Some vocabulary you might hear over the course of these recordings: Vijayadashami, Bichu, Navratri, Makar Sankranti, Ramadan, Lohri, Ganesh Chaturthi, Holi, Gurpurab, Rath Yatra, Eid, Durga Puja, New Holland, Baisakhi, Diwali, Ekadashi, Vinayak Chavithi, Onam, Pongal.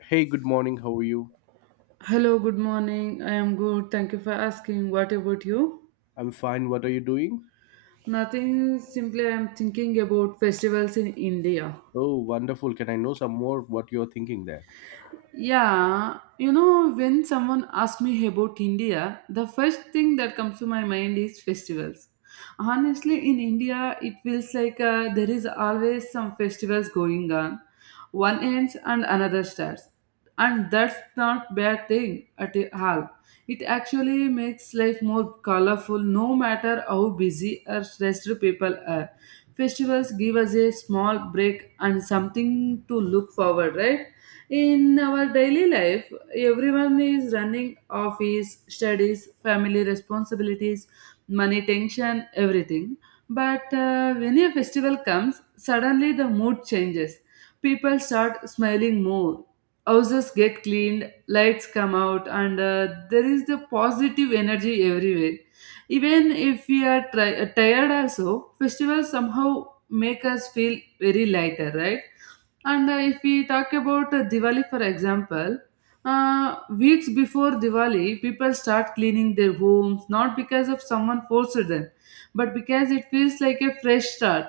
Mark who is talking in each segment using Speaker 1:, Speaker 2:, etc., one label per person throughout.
Speaker 1: Hey, good morning. How are you?
Speaker 2: Hello, good morning. I am good. Thank you for asking. What about you?
Speaker 1: I'm fine. What are you doing?
Speaker 2: Nothing, simply I'm thinking about festivals in India.
Speaker 1: Oh, wonderful. Can I know some more what you're thinking there?
Speaker 2: Yeah, when someone asks me about India, the first thing that comes to my mind is festivals. Honestly, in India, it feels like there is always some festivals going on. One ends and another starts, and that's not bad thing at all. It actually makes life more colorful, no matter how busy or stressed people are. Festivals give us a small break and something to look forward, right? In our daily life, everyone is running office, studies, family responsibilities, money tension, everything. But when a festival comes, suddenly the mood changes. People start smiling more. Houses get cleaned, lights come out, and there is the positive energy everywhere. Even if we are tired, also, festivals somehow make us feel very lighter, right? And if we talk about Diwali, for example, weeks before Diwali, people start cleaning their homes not because of someone forced them, but because it feels like a fresh start.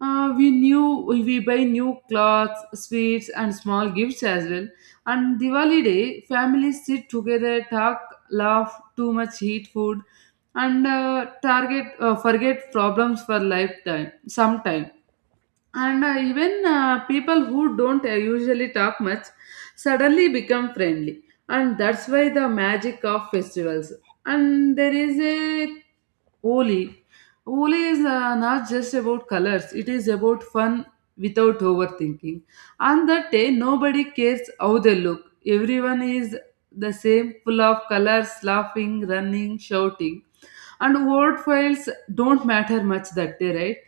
Speaker 2: We knew we buy new clothes, sweets, and small gifts as well. And Diwali day, families sit together, talk, laugh, too much heat food, and target forget problems for lifetime. Sometime. And even people who don't usually talk much suddenly become friendly, and that's why the magic of festivals. And there is a Holi. Holi is not just about colors, it is about fun without overthinking. On that day, nobody cares how they look. Everyone is the same, full of colors, laughing, running, shouting, and word files don't matter much that day, right?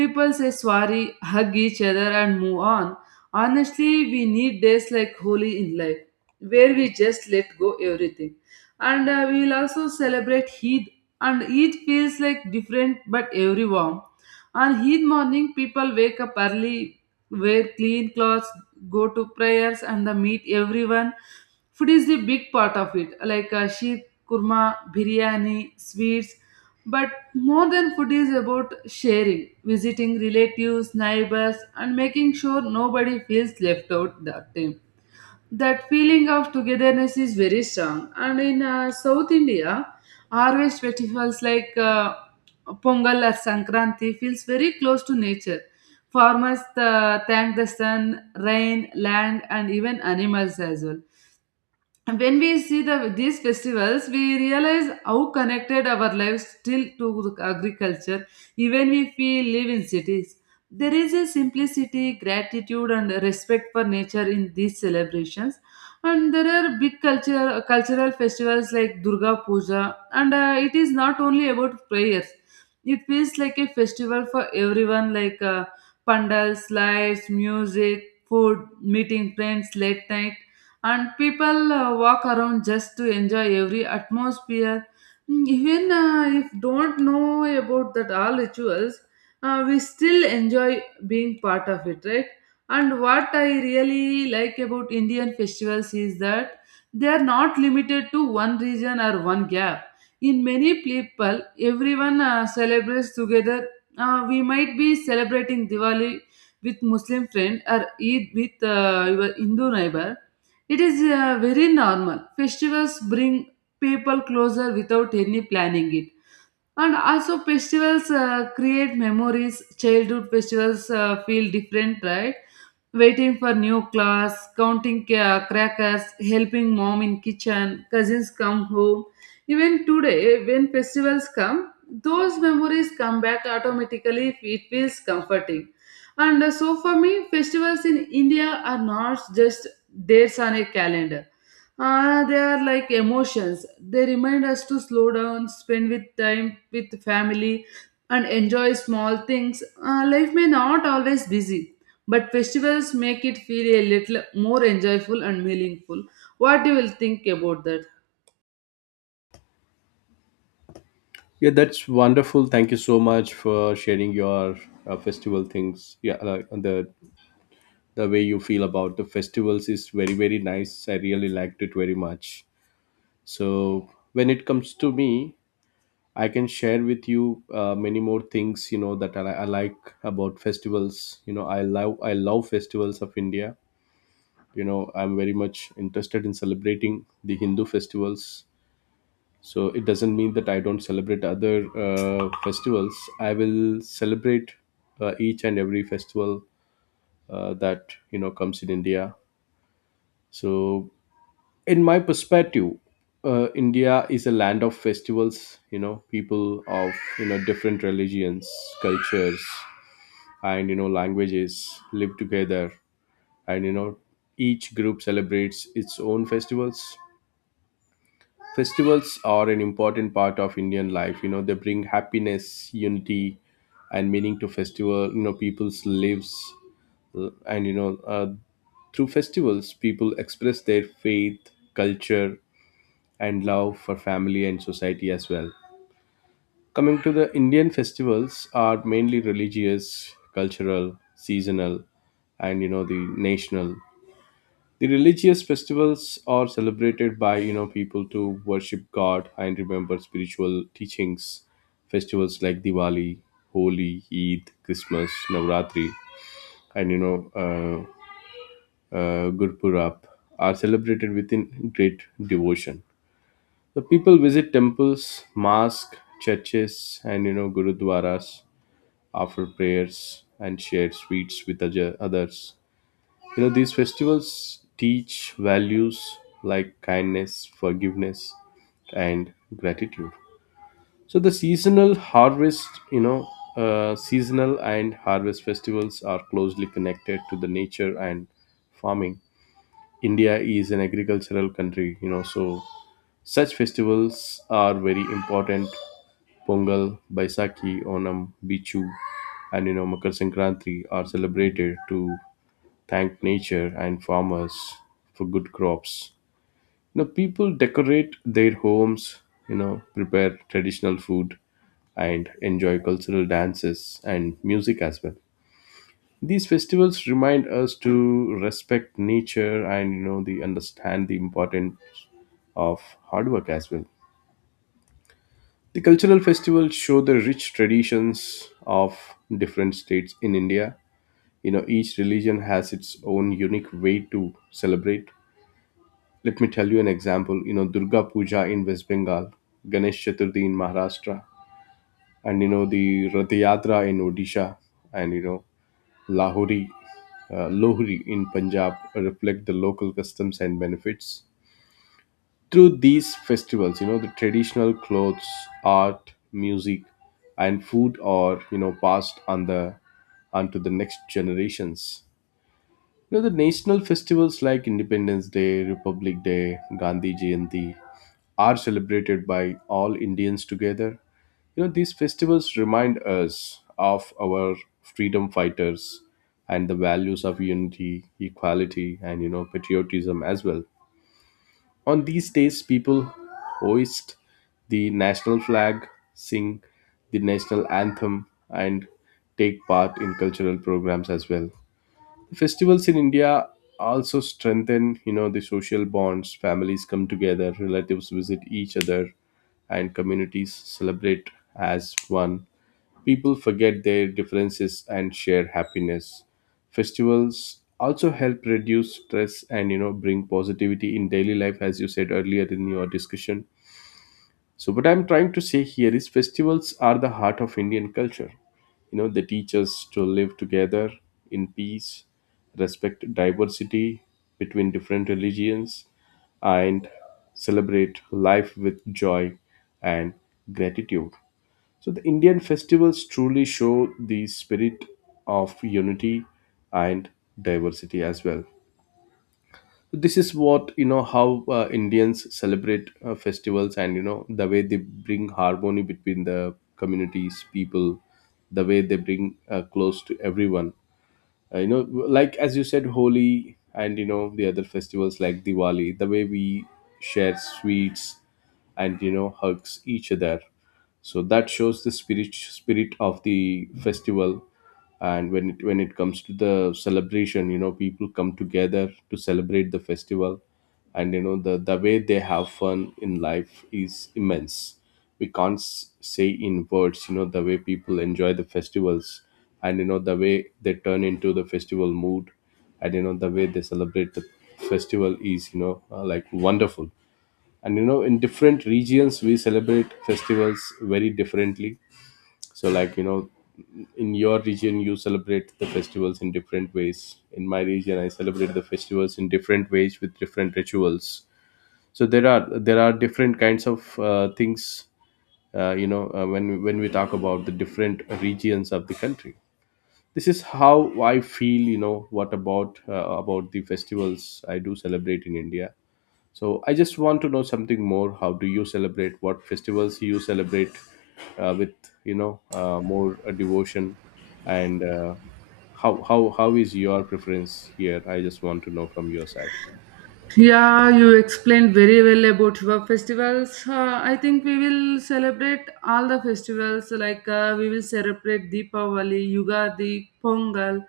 Speaker 2: People say sorry, hug each other, and move on. Honestly, we need days like Holi in life where we just let go everything. And we will also celebrate Eid. And Eid feels like different but every warm. On Eid morning, people wake up early, wear clean clothes, go to prayers, and they meet everyone. Food is the big part of it, like sheep, kurma, biryani, sweets. But more than food is about sharing, visiting relatives, neighbors, and making sure nobody feels left out that time. That feeling of togetherness is very strong. And in South India, harvest festivals like Pongal or Sankranti feels very close to nature. Farmers thank the sun, rain, land, and even animals as well. And when we see these festivals, we realize how connected our lives still to the agriculture, even if we live in cities. There is a simplicity, gratitude, and respect for nature in these celebrations. And there are big cultural festivals like Durga Puja, and it is not only about prayers. It feels like a festival for everyone, like pandals, lights, music, food, meeting friends late night, and people walk around just to enjoy every atmosphere. Even if don't know about that all rituals, we still enjoy being part of it, right? And what I really like about Indian festivals is that they are not limited to one region or one gap in many people. Everyone celebrates together. We might be celebrating Diwali with Muslim friend or Eid with your Hindu neighbor. It is very normal. Festivals bring people closer without any planning it. And also festivals create memories. Childhood festivals feel different, right? Waiting for new class, counting crackers, helping mom in kitchen, cousins come home. Even today, when festivals come, those memories come back automatically if it feels comforting. And so for me, festivals in India are not just dates on a calendar. They are like emotions. They remind us to slow down, spend with time with family, and enjoy small things. Life may not always busy, but festivals make it feel a little more enjoyable and meaningful. What do you will think about that?
Speaker 1: Yeah, that's wonderful. Thank you so much for sharing your festival things. Yeah, like the way you feel about the festivals is very very nice. I really liked it very much. So when it comes to me, I can share with you many more things that I like about festivals. I love festivals of India. I'm very much interested in celebrating the Hindu festivals, so it doesn't mean that I don't celebrate other festivals. I will celebrate each and every festival that comes in India. So in my perspective, India is a land of festivals. People of different religions, cultures, and languages live together, and each group celebrates its own festivals. Festivals are an important part of Indian life. They bring happiness, unity, and meaning to festival, people's lives. And through festivals people express their faith, culture, and love for family and society as well. Coming to the Indian festivals are mainly religious, cultural, seasonal, and the national. The religious festivals are celebrated by people to worship God and remember spiritual teachings. Festivals like Diwali, Holi, Eid, Christmas, Navratri, and Gurpurab are celebrated within great devotion. The people visit temples, mosques, churches, and gurudwaras after prayers and share sweets with others. These festivals teach values like kindness, forgiveness, and gratitude. So the seasonal harvest, seasonal and harvest festivals are closely connected to the nature and farming. India is an agricultural country, so such festivals are very important. Pongal, Baisakhi, Onam, Bichu, and Makar Sankranti are celebrated to thank nature and farmers for good crops. People decorate their homes, prepare traditional food, and enjoy cultural dances and music as well. These festivals remind us to respect nature and the understand the importance of hard work as well. The cultural festivals show the rich traditions of different states in India. Each religion has its own unique way to celebrate. Let me tell you an example. Durga Puja in West Bengal, Ganesh Chaturthi in Maharashtra, and the Rath Yatra in Odisha, and Lahori, Lohri in Punjab reflect the local customs and benefits. Through these festivals, the traditional clothes, art, music, and food are, passed on the onto the next generations. The national festivals like Independence Day, Republic Day, Gandhi Jayanti are celebrated by all Indians together. These festivals remind us of our freedom fighters and the values of unity, equality, and patriotism as well. On these days, people hoist the national flag, sing the national anthem, and take part in cultural programs as well. Festivals in India also strengthen the social bonds. Families come together, relatives visit each other, and communities celebrate as one. People forget their differences and share happiness. Festivals also help reduce stress and bring positivity in daily life, as you said earlier in your discussion. So, what I'm trying to say here is festivals are the heart of Indian culture. They teach us to live together in peace, respect diversity between different religions, and celebrate life with joy and gratitude. So, the Indian festivals truly show the spirit of unity and diversity as well. This is what how Indians celebrate festivals and the way they bring harmony between the communities people, the way they bring close to everyone. Like as you said, Holi, and the other festivals like Diwali, the way we share sweets and hugs each other, so that shows the spirit of the festival. And when it comes to the celebration, people come together to celebrate the festival. And the way they have fun in life is immense. We can't say in words the way people enjoy the festivals, and the way they turn into the festival mood, and the way they celebrate the festival is, like, wonderful. And in different regions we celebrate festivals very differently. So, like in your region you celebrate the festivals in different ways, in my region I celebrate the festivals in different ways with different rituals. So there are different kinds of things. When we talk about the different regions of the country, this is how I feel. What about, about the festivals I do celebrate in India? So I just want to know something more. How do you celebrate? What festivals you celebrate with more devotion, and how is your preference here? I just want to know from your side.
Speaker 2: Yeah, you explained very well about your festivals. I think we will celebrate all the festivals like we will celebrate Deepavali, Yugadi, Pongal,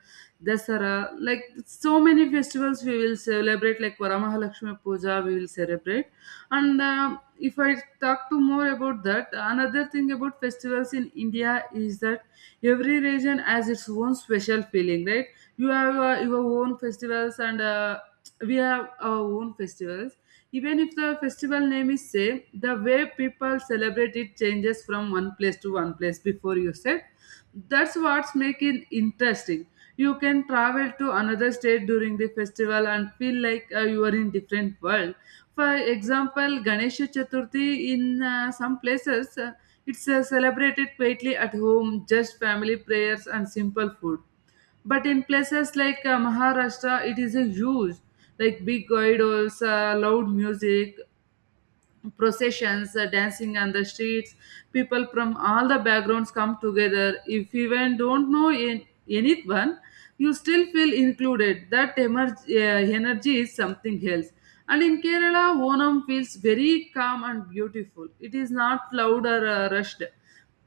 Speaker 2: Dasara. Like so many festivals we will celebrate like Varamahalakshmi Puja we will celebrate. And if I talk to more about that, another thing about festivals in India is that every region has its own special feeling, right? You have your own festivals, and we have our own festivals. Even if the festival name is same, the way people celebrate it changes from one place to one place before you said. That's what's making interesting. You can travel to another state during the festival and feel like you are in different world. For example, Ganesha Chaturthi in some places, it's celebrated quietly at home, just family prayers and simple food. But in places like Maharashtra, it is a huge, like big idols, loud music, processions, dancing on the streets. People from all the backgrounds come together. If you even don't know in, anyone, you still feel included. That energy is something else. And in Kerala, Onam feels very calm and beautiful. It is not loud or rushed.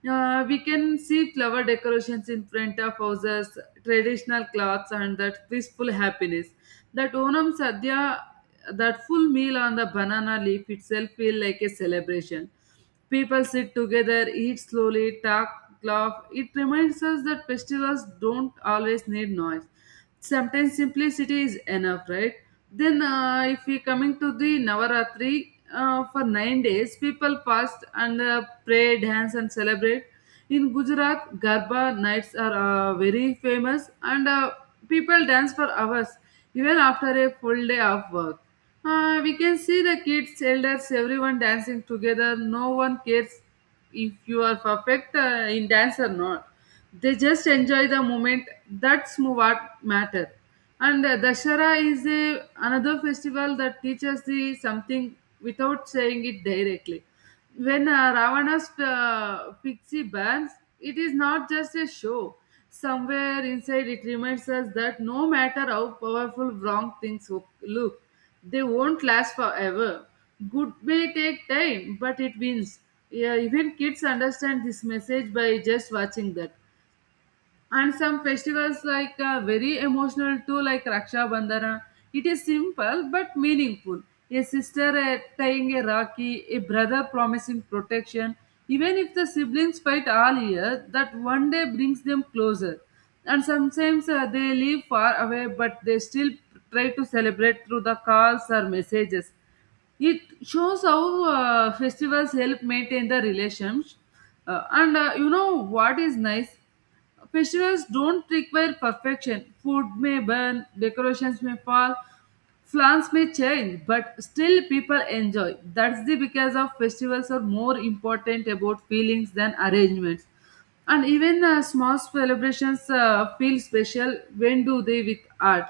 Speaker 2: We can see clever decorations in front of houses, traditional clothes, and that peaceful happiness. That Onam Sadhya, that full meal on the banana leaf itself feel like a celebration. People sit together, eat slowly, talk, laugh. It reminds us that festivals don't always need noise, sometimes simplicity is enough, right? Then if we coming to the Navaratri, for 9 days people fast and pray, dance, and celebrate. In Gujarat, garba nights are very famous, and people dance for hours even after a full day of work. We can see the kids, elders, everyone dancing together. No one cares if you are perfect in dance or not. They just enjoy the moment. That's what matter. And Dashara is a another festival that teaches the something without saying it directly. When Ravana's pixie burns, it is not just a show. Somewhere inside it reminds us that no matter how powerful wrong things look, they won't last forever. Good may take time, but it wins. Yeah, even kids understand this message by just watching that. And some festivals like very emotional too, like Raksha Bandhana. It is simple but meaningful. A sister tying a rakhi, a brother promising protection. Even if the siblings fight all year, that one day brings them closer. And sometimes they live far away, but they still try to celebrate through the calls or messages. It shows how festivals help maintain the relations. And you know what is nice? Festivals don't require perfection. Food may burn, decorations may fall, plans may change, but still people enjoy. That's the because of festivals are more important about feelings than arrangements. And even small celebrations feel special when do they with art.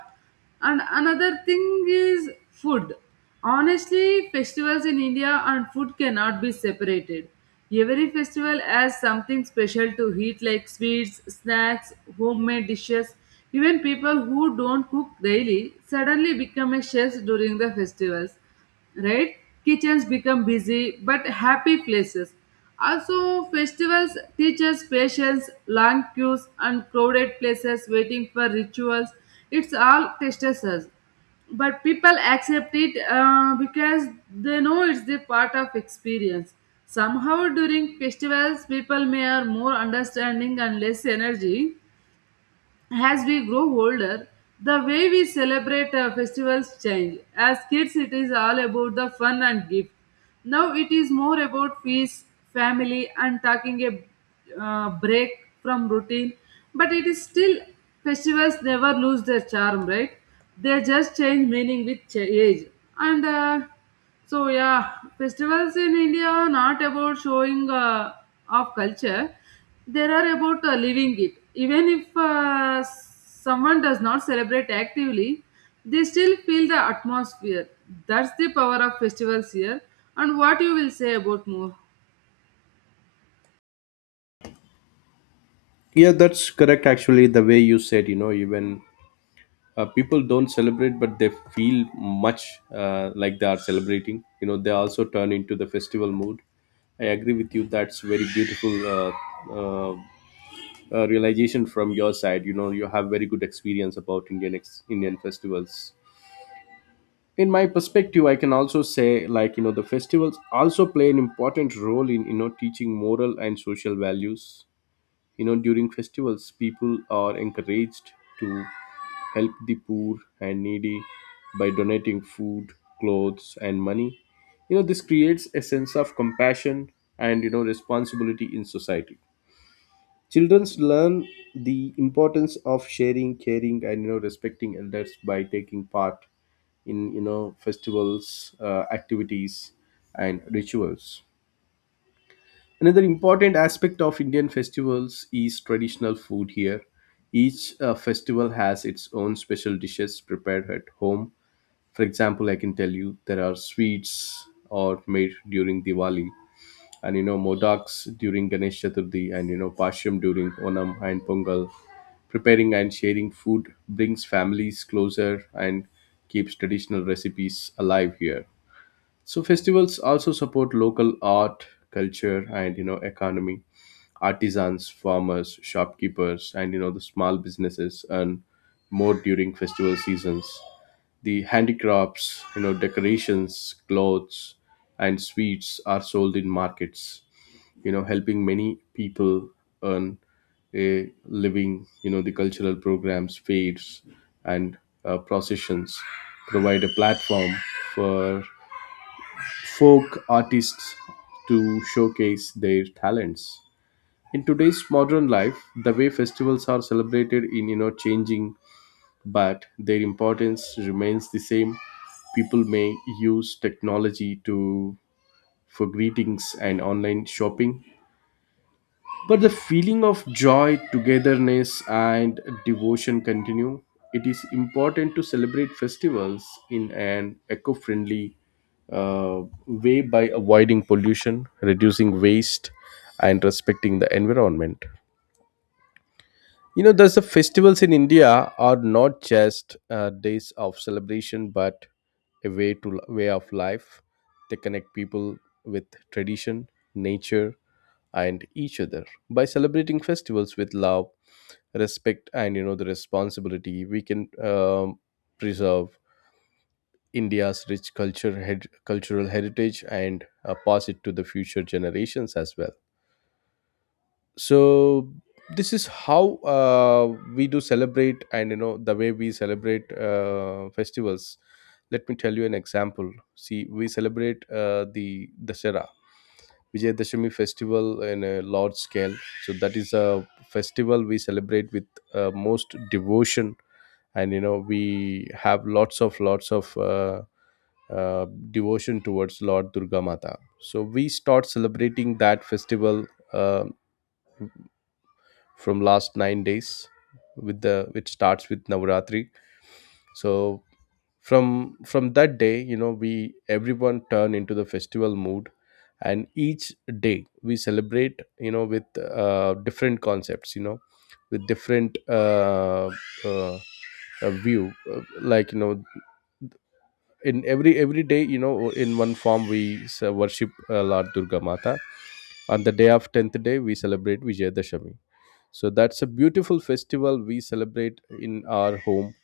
Speaker 2: And another thing is food. Honestly, festivals in India and food cannot be separated. Every festival has something special to eat, like sweets, snacks, homemade dishes. Even people who don't cook daily suddenly become a chef during the festivals, right? Kitchens become busy but happy places. Also, festivals teach us patience, long queues, and crowded places waiting for rituals. It's all tests us, but people accept it because they know it's the part of experience. Somehow during festivals people may are more understanding and less energy. As we grow older, the way we celebrate festivals change. As kids, it is all about the fun and gift. Now it is more about peace, family, and taking a break from routine. But it is still festivals never lose their charm, right? They just change meaning with age. And so, yeah, festivals in India are not about showing of culture. They are about living it. Even if someone does not celebrate actively, they still feel the atmosphere. That's the power of festivals here. And what you will say about more?
Speaker 1: Yeah, that's correct. Actually, the way you said, even people don't celebrate, but they feel much like they are celebrating. You know, they also turn into the festival mood. I agree with you. That's very beautiful, uh, realization from your side. You have very good experience about Indian festivals. In my perspective, I can also say like, the festivals also play an important role in teaching moral and social values. During festivals, people are encouraged to help the poor and needy by donating food, clothes, and money. This creates a sense of compassion and responsibility in society. Children learn the importance of sharing, caring, and respecting elders by taking part in festivals, activities, and rituals. Another important aspect of Indian festivals is traditional food here. Each festival has its own special dishes prepared at home. For example, I can tell you there are sweets or made during Diwali, and modaks during Ganesh Chaturthi, and Pashyam during Onam and Pongal. Preparing and sharing food brings families closer and keeps traditional recipes alive here. So festivals also support local art, culture, and economy. Artisans, farmers, shopkeepers, and the small businesses earn more during festival seasons. The handicrafts, decorations, clothes, and sweets are sold in markets, helping many people earn a living. The cultural programs, fairs, and processions provide a platform for folk artists to showcase their talents. In today's modern life, the way festivals are celebrated in changing, but their importance remains the same. People may use technology to for greetings and online shopping, but the feeling of joy, togetherness, and devotion continue. It is important to celebrate festivals in an eco-friendly way by avoiding pollution, reducing waste, and respecting the environment. There's the festivals in India are not just days of celebration, but a way to way of life. They connect people with tradition, nature, and each other. By celebrating festivals with love, respect, and the responsibility, we can preserve India's rich culture, cultural heritage, and pass it to the future generations as well. So this is how we do celebrate and the way we celebrate festivals. Let me tell you an example. See, we celebrate the Dasara Vijayadashami festival in a large scale. So that is a festival we celebrate with most devotion, and we have lots of uh, devotion towards Lord Durga Mata. So we start celebrating that festival Uh, from last 9 days, with the which starts with Navaratri. So from that day, we everyone turn into the festival mood, and each day we celebrate with different concepts, with different uh, view. Like in every day, in one form we worship Lord Durga Mata. On the day of 10th day we celebrate Vijayadashami. So that's a beautiful festival we celebrate in our home,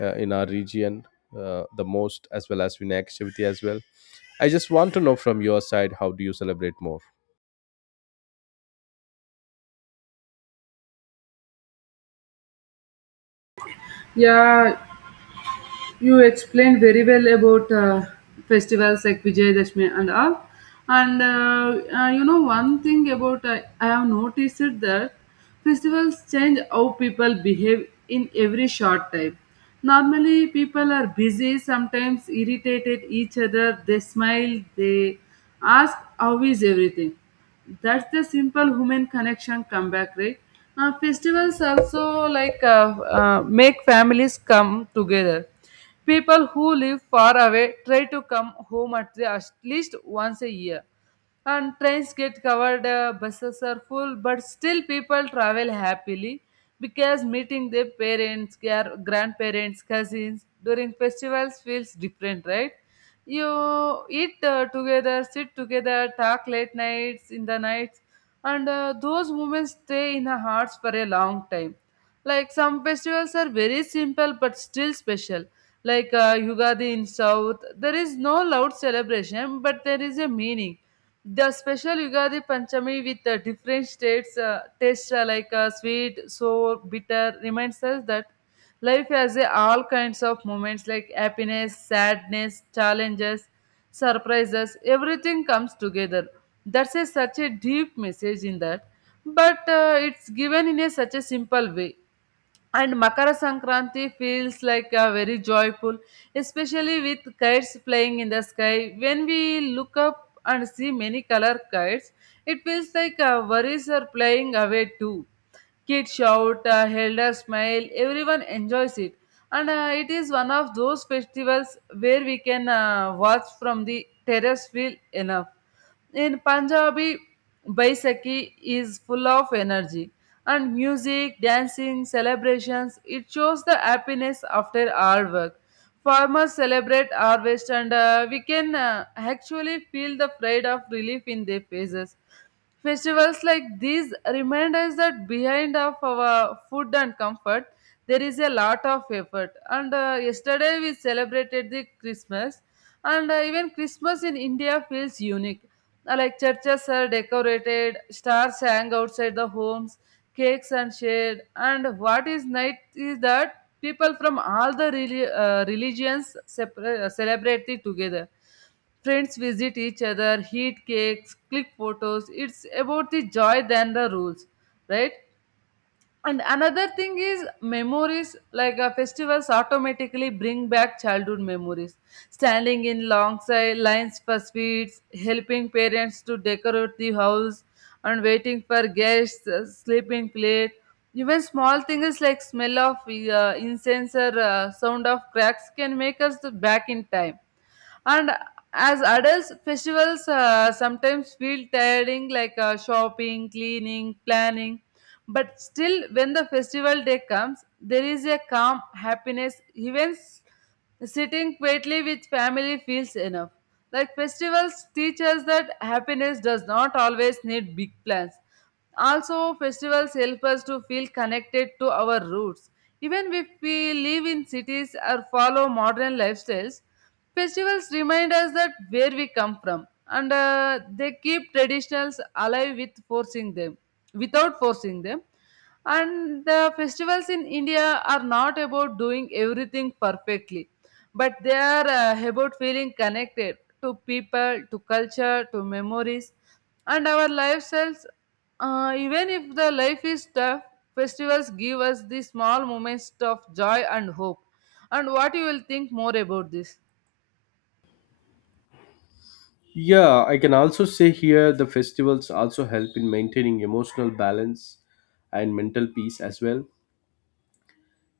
Speaker 1: in our region, the most, as well as Vinayak Chavithi as well. I just want to know from your side, how do you celebrate more?
Speaker 2: Yeah, you explained very well about festivals like Vijay Dashmi and all. And one thing about I have noticed it that festivals change how people behave in every short time. Normally, people are busy, sometimes irritated each other. They smile, they ask, "How is everything?" That's the simple human connection come back, right? Festivals also like make families come together. People who live far away try to come home at least once a year. And trains get covered, buses are full, but still people travel happily because meeting their parents, grandparents, cousins during festivals feels different, right? You eat together, sit together, talk late nights, in the nights, and those moments stay in our hearts for a long time. Like some festivals are very simple but still special. Like Yugadi in South, there is no loud celebration, but there is a meaning. The special Yugadi Panchami with different states, tastes like sweet, sour, bitter, reminds us that life has a all kinds of moments like happiness, sadness, challenges, surprises, everything comes together. That's such a deep message in that, but it's given in such a simple way. And Makara Sankranti feels like a very joyful, especially with kites flying in the sky. When we look up and see many color kites, it feels like our worries are flying away too. Kids shout, elders smile, everyone enjoys it. And it is one of those festivals where we can watch from the terrace feel enough. In Punjabi, Baisakhi is full of energy and music, dancing, celebrations. It shows the happiness after hard work. Farmers celebrate harvest, and we can actually feel the pride of relief in their faces. Festivals like these remind us that behind of our food and comfort, there is a lot of effort. And yesterday we celebrated the Christmas, and even Christmas in India feels unique. Like churches are decorated, stars hang outside the homes, cakes and shared. And what is nice is that people from all the religions celebrate it together. Friends visit each other, eat cakes, click photos. It's about the joy than the rules, right? And another thing is memories, like festivals automatically bring back childhood memories. Standing in long lines for sweets, helping parents to decorate the house, and waiting for guests, sleeping late. Even small things like smell of incense or sound of cracks can make us to back in time. And as adults, festivals sometimes feel tiring, like shopping, cleaning, planning. But still when the festival day comes, there is a calm happiness. Even sitting quietly with family feels enough. Like festivals teach us that happiness does not always need big plans. Also, festivals help us to feel connected to our roots. Even if we live in cities or follow modern lifestyles, festivals remind us that where we come from, and they keep traditions alive without forcing them. And the festivals in India are not about doing everything perfectly, but they are about feeling connected to people, to culture, to memories, and our lifestyles. Even if the life is tough, festivals give us the small moments of joy and hope. And what you will think more about this?
Speaker 1: Yeah, I can also say here the festivals also help in maintaining emotional balance and mental peace as well.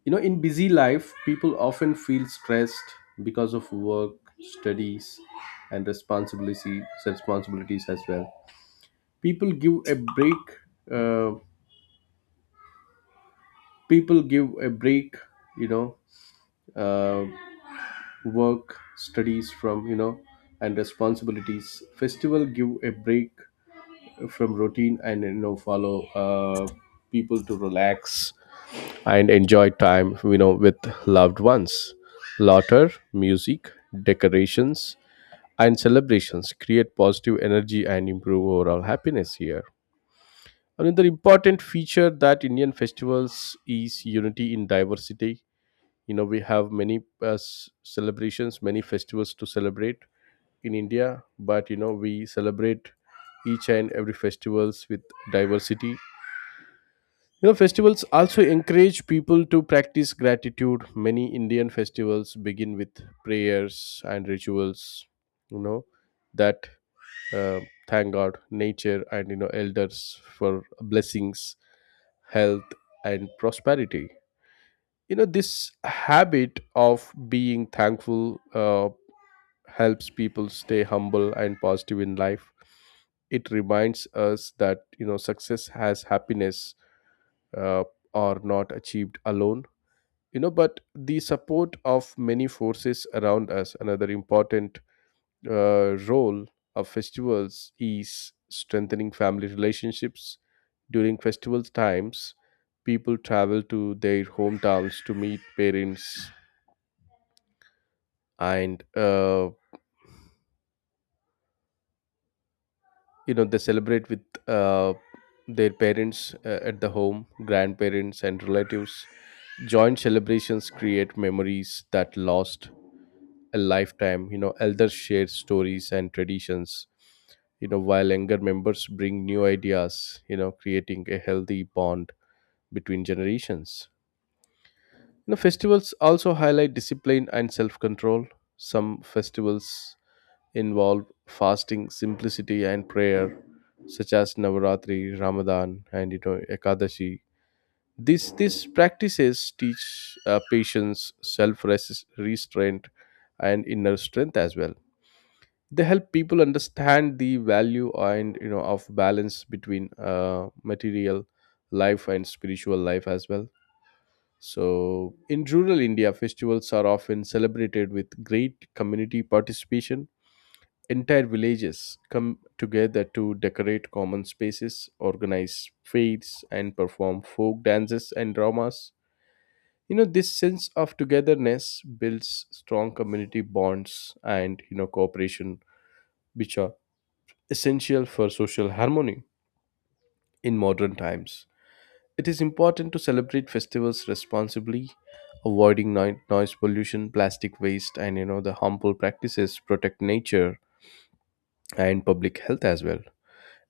Speaker 1: You know, in busy life, people often feel stressed because of work, studies, and responsibilities as well. People give a break uh, people give a break you know uh, work studies from and responsibilities festival give a break from routine and follow uh, people to relax and enjoy time with loved ones, laughter, music, decorations, and celebrations create positive energy and improve overall happiness here. Another important feature that Indian festivals is unity in diversity. You know, we have many celebrations, many festivals to celebrate in India, but you know we celebrate each and every festivals with diversity. You know festivals also encourage people to practice gratitude. Many Indian festivals begin with prayers and rituals, you know that uh, thank god, nature, and elders for blessings, health, and prosperity. You know this habit of being thankful helps people stay humble and positive in life. It reminds us that you know success has happiness uh, are not achieved alone, you know, but the support of many forces around us. Another important role of festivals is strengthening family relationships. During festival times, people travel to their hometowns to meet parents and you know they celebrate with uh, their parents at the home, grandparents, and relatives. Joint celebrations create memories that last a lifetime. You know elders share stories and traditions, you know, while younger members bring new ideas, you know, creating a healthy bond between generations. You know festivals also highlight discipline and self-control. Some festivals involve fasting, simplicity, and prayer, such as Navaratri, Ramadan, and you know Ekadashi. These practices teach patience, self restraint, and inner strength as well. They help people understand the value and you know of balance between material life and spiritual life as well. So, in rural India, festivals are often celebrated with great community participation. Entire villages come together to decorate common spaces, organize feasts, and perform folk dances and dramas. You know, this sense of togetherness builds strong community bonds and, you know, cooperation, which are essential for social harmony in modern times. It is important to celebrate festivals responsibly, avoiding noise pollution, plastic waste, and, you know, the harmful practices, protect nature and public health as well.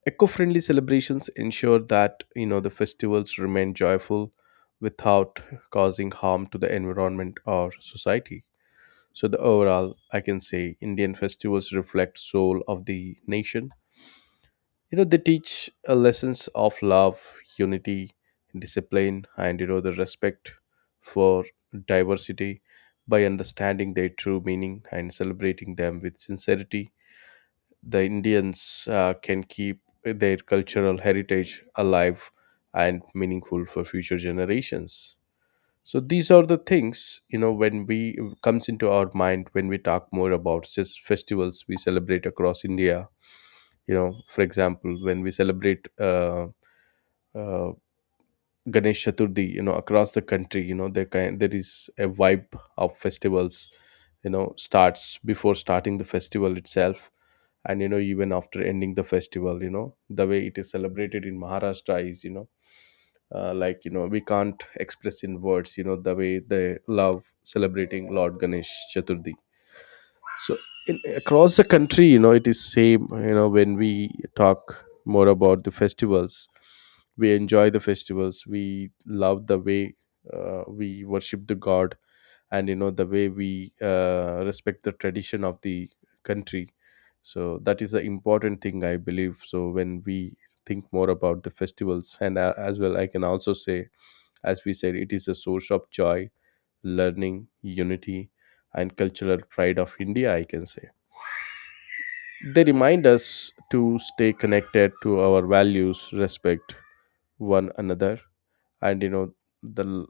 Speaker 1: Eco-friendly celebrations ensure that you know the festivals remain joyful without causing harm to the environment or society. So the overall, I can say, Indian festivals reflect soul of the nation. You know they teach lessons of love, unity, discipline, and you know the respect for diversity. By understanding their true meaning and celebrating them with sincerity, the Indians can keep their cultural heritage alive and meaningful for future generations. So these are the things you know when we comes into our mind when we talk more about festivals we celebrate across India. You know, for example, when we celebrate uh, Ganesh Chaturthi, you know, across the country, you know, there is a vibe of festivals, you know, starts before starting the festival itself. And you know even after ending the festival, you know the way it is celebrated in Maharashtra is, you know, like you know we can't express in words, you know the way they love celebrating lord Ganesh Chaturthi. So in, across the country, you know it is same. You know when we talk more about the festivals, we enjoy the festivals, we love the way we worship the god and you know the way we respect the tradition of the country. So that is the important thing I believe. So when we think more about the festivals and as well, I can also say, as we said, it is a source of joy, learning, unity, and cultural pride of India, I can say. They remind us to stay connected to our values, respect one another, and you know the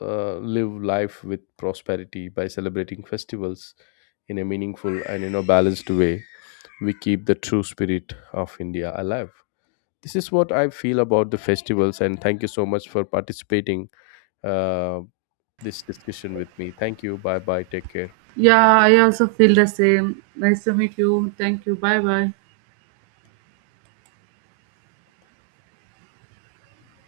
Speaker 1: live life with prosperity. By celebrating festivals in a meaningful and you know balanced way, we keep the true spirit of India alive. This is what I feel about the festivals, and thank you so much for participating uh, this discussion with me. Thank you, bye bye, take care.
Speaker 2: Yeah, I also feel the same. Nice to meet you. Thank you. Bye bye.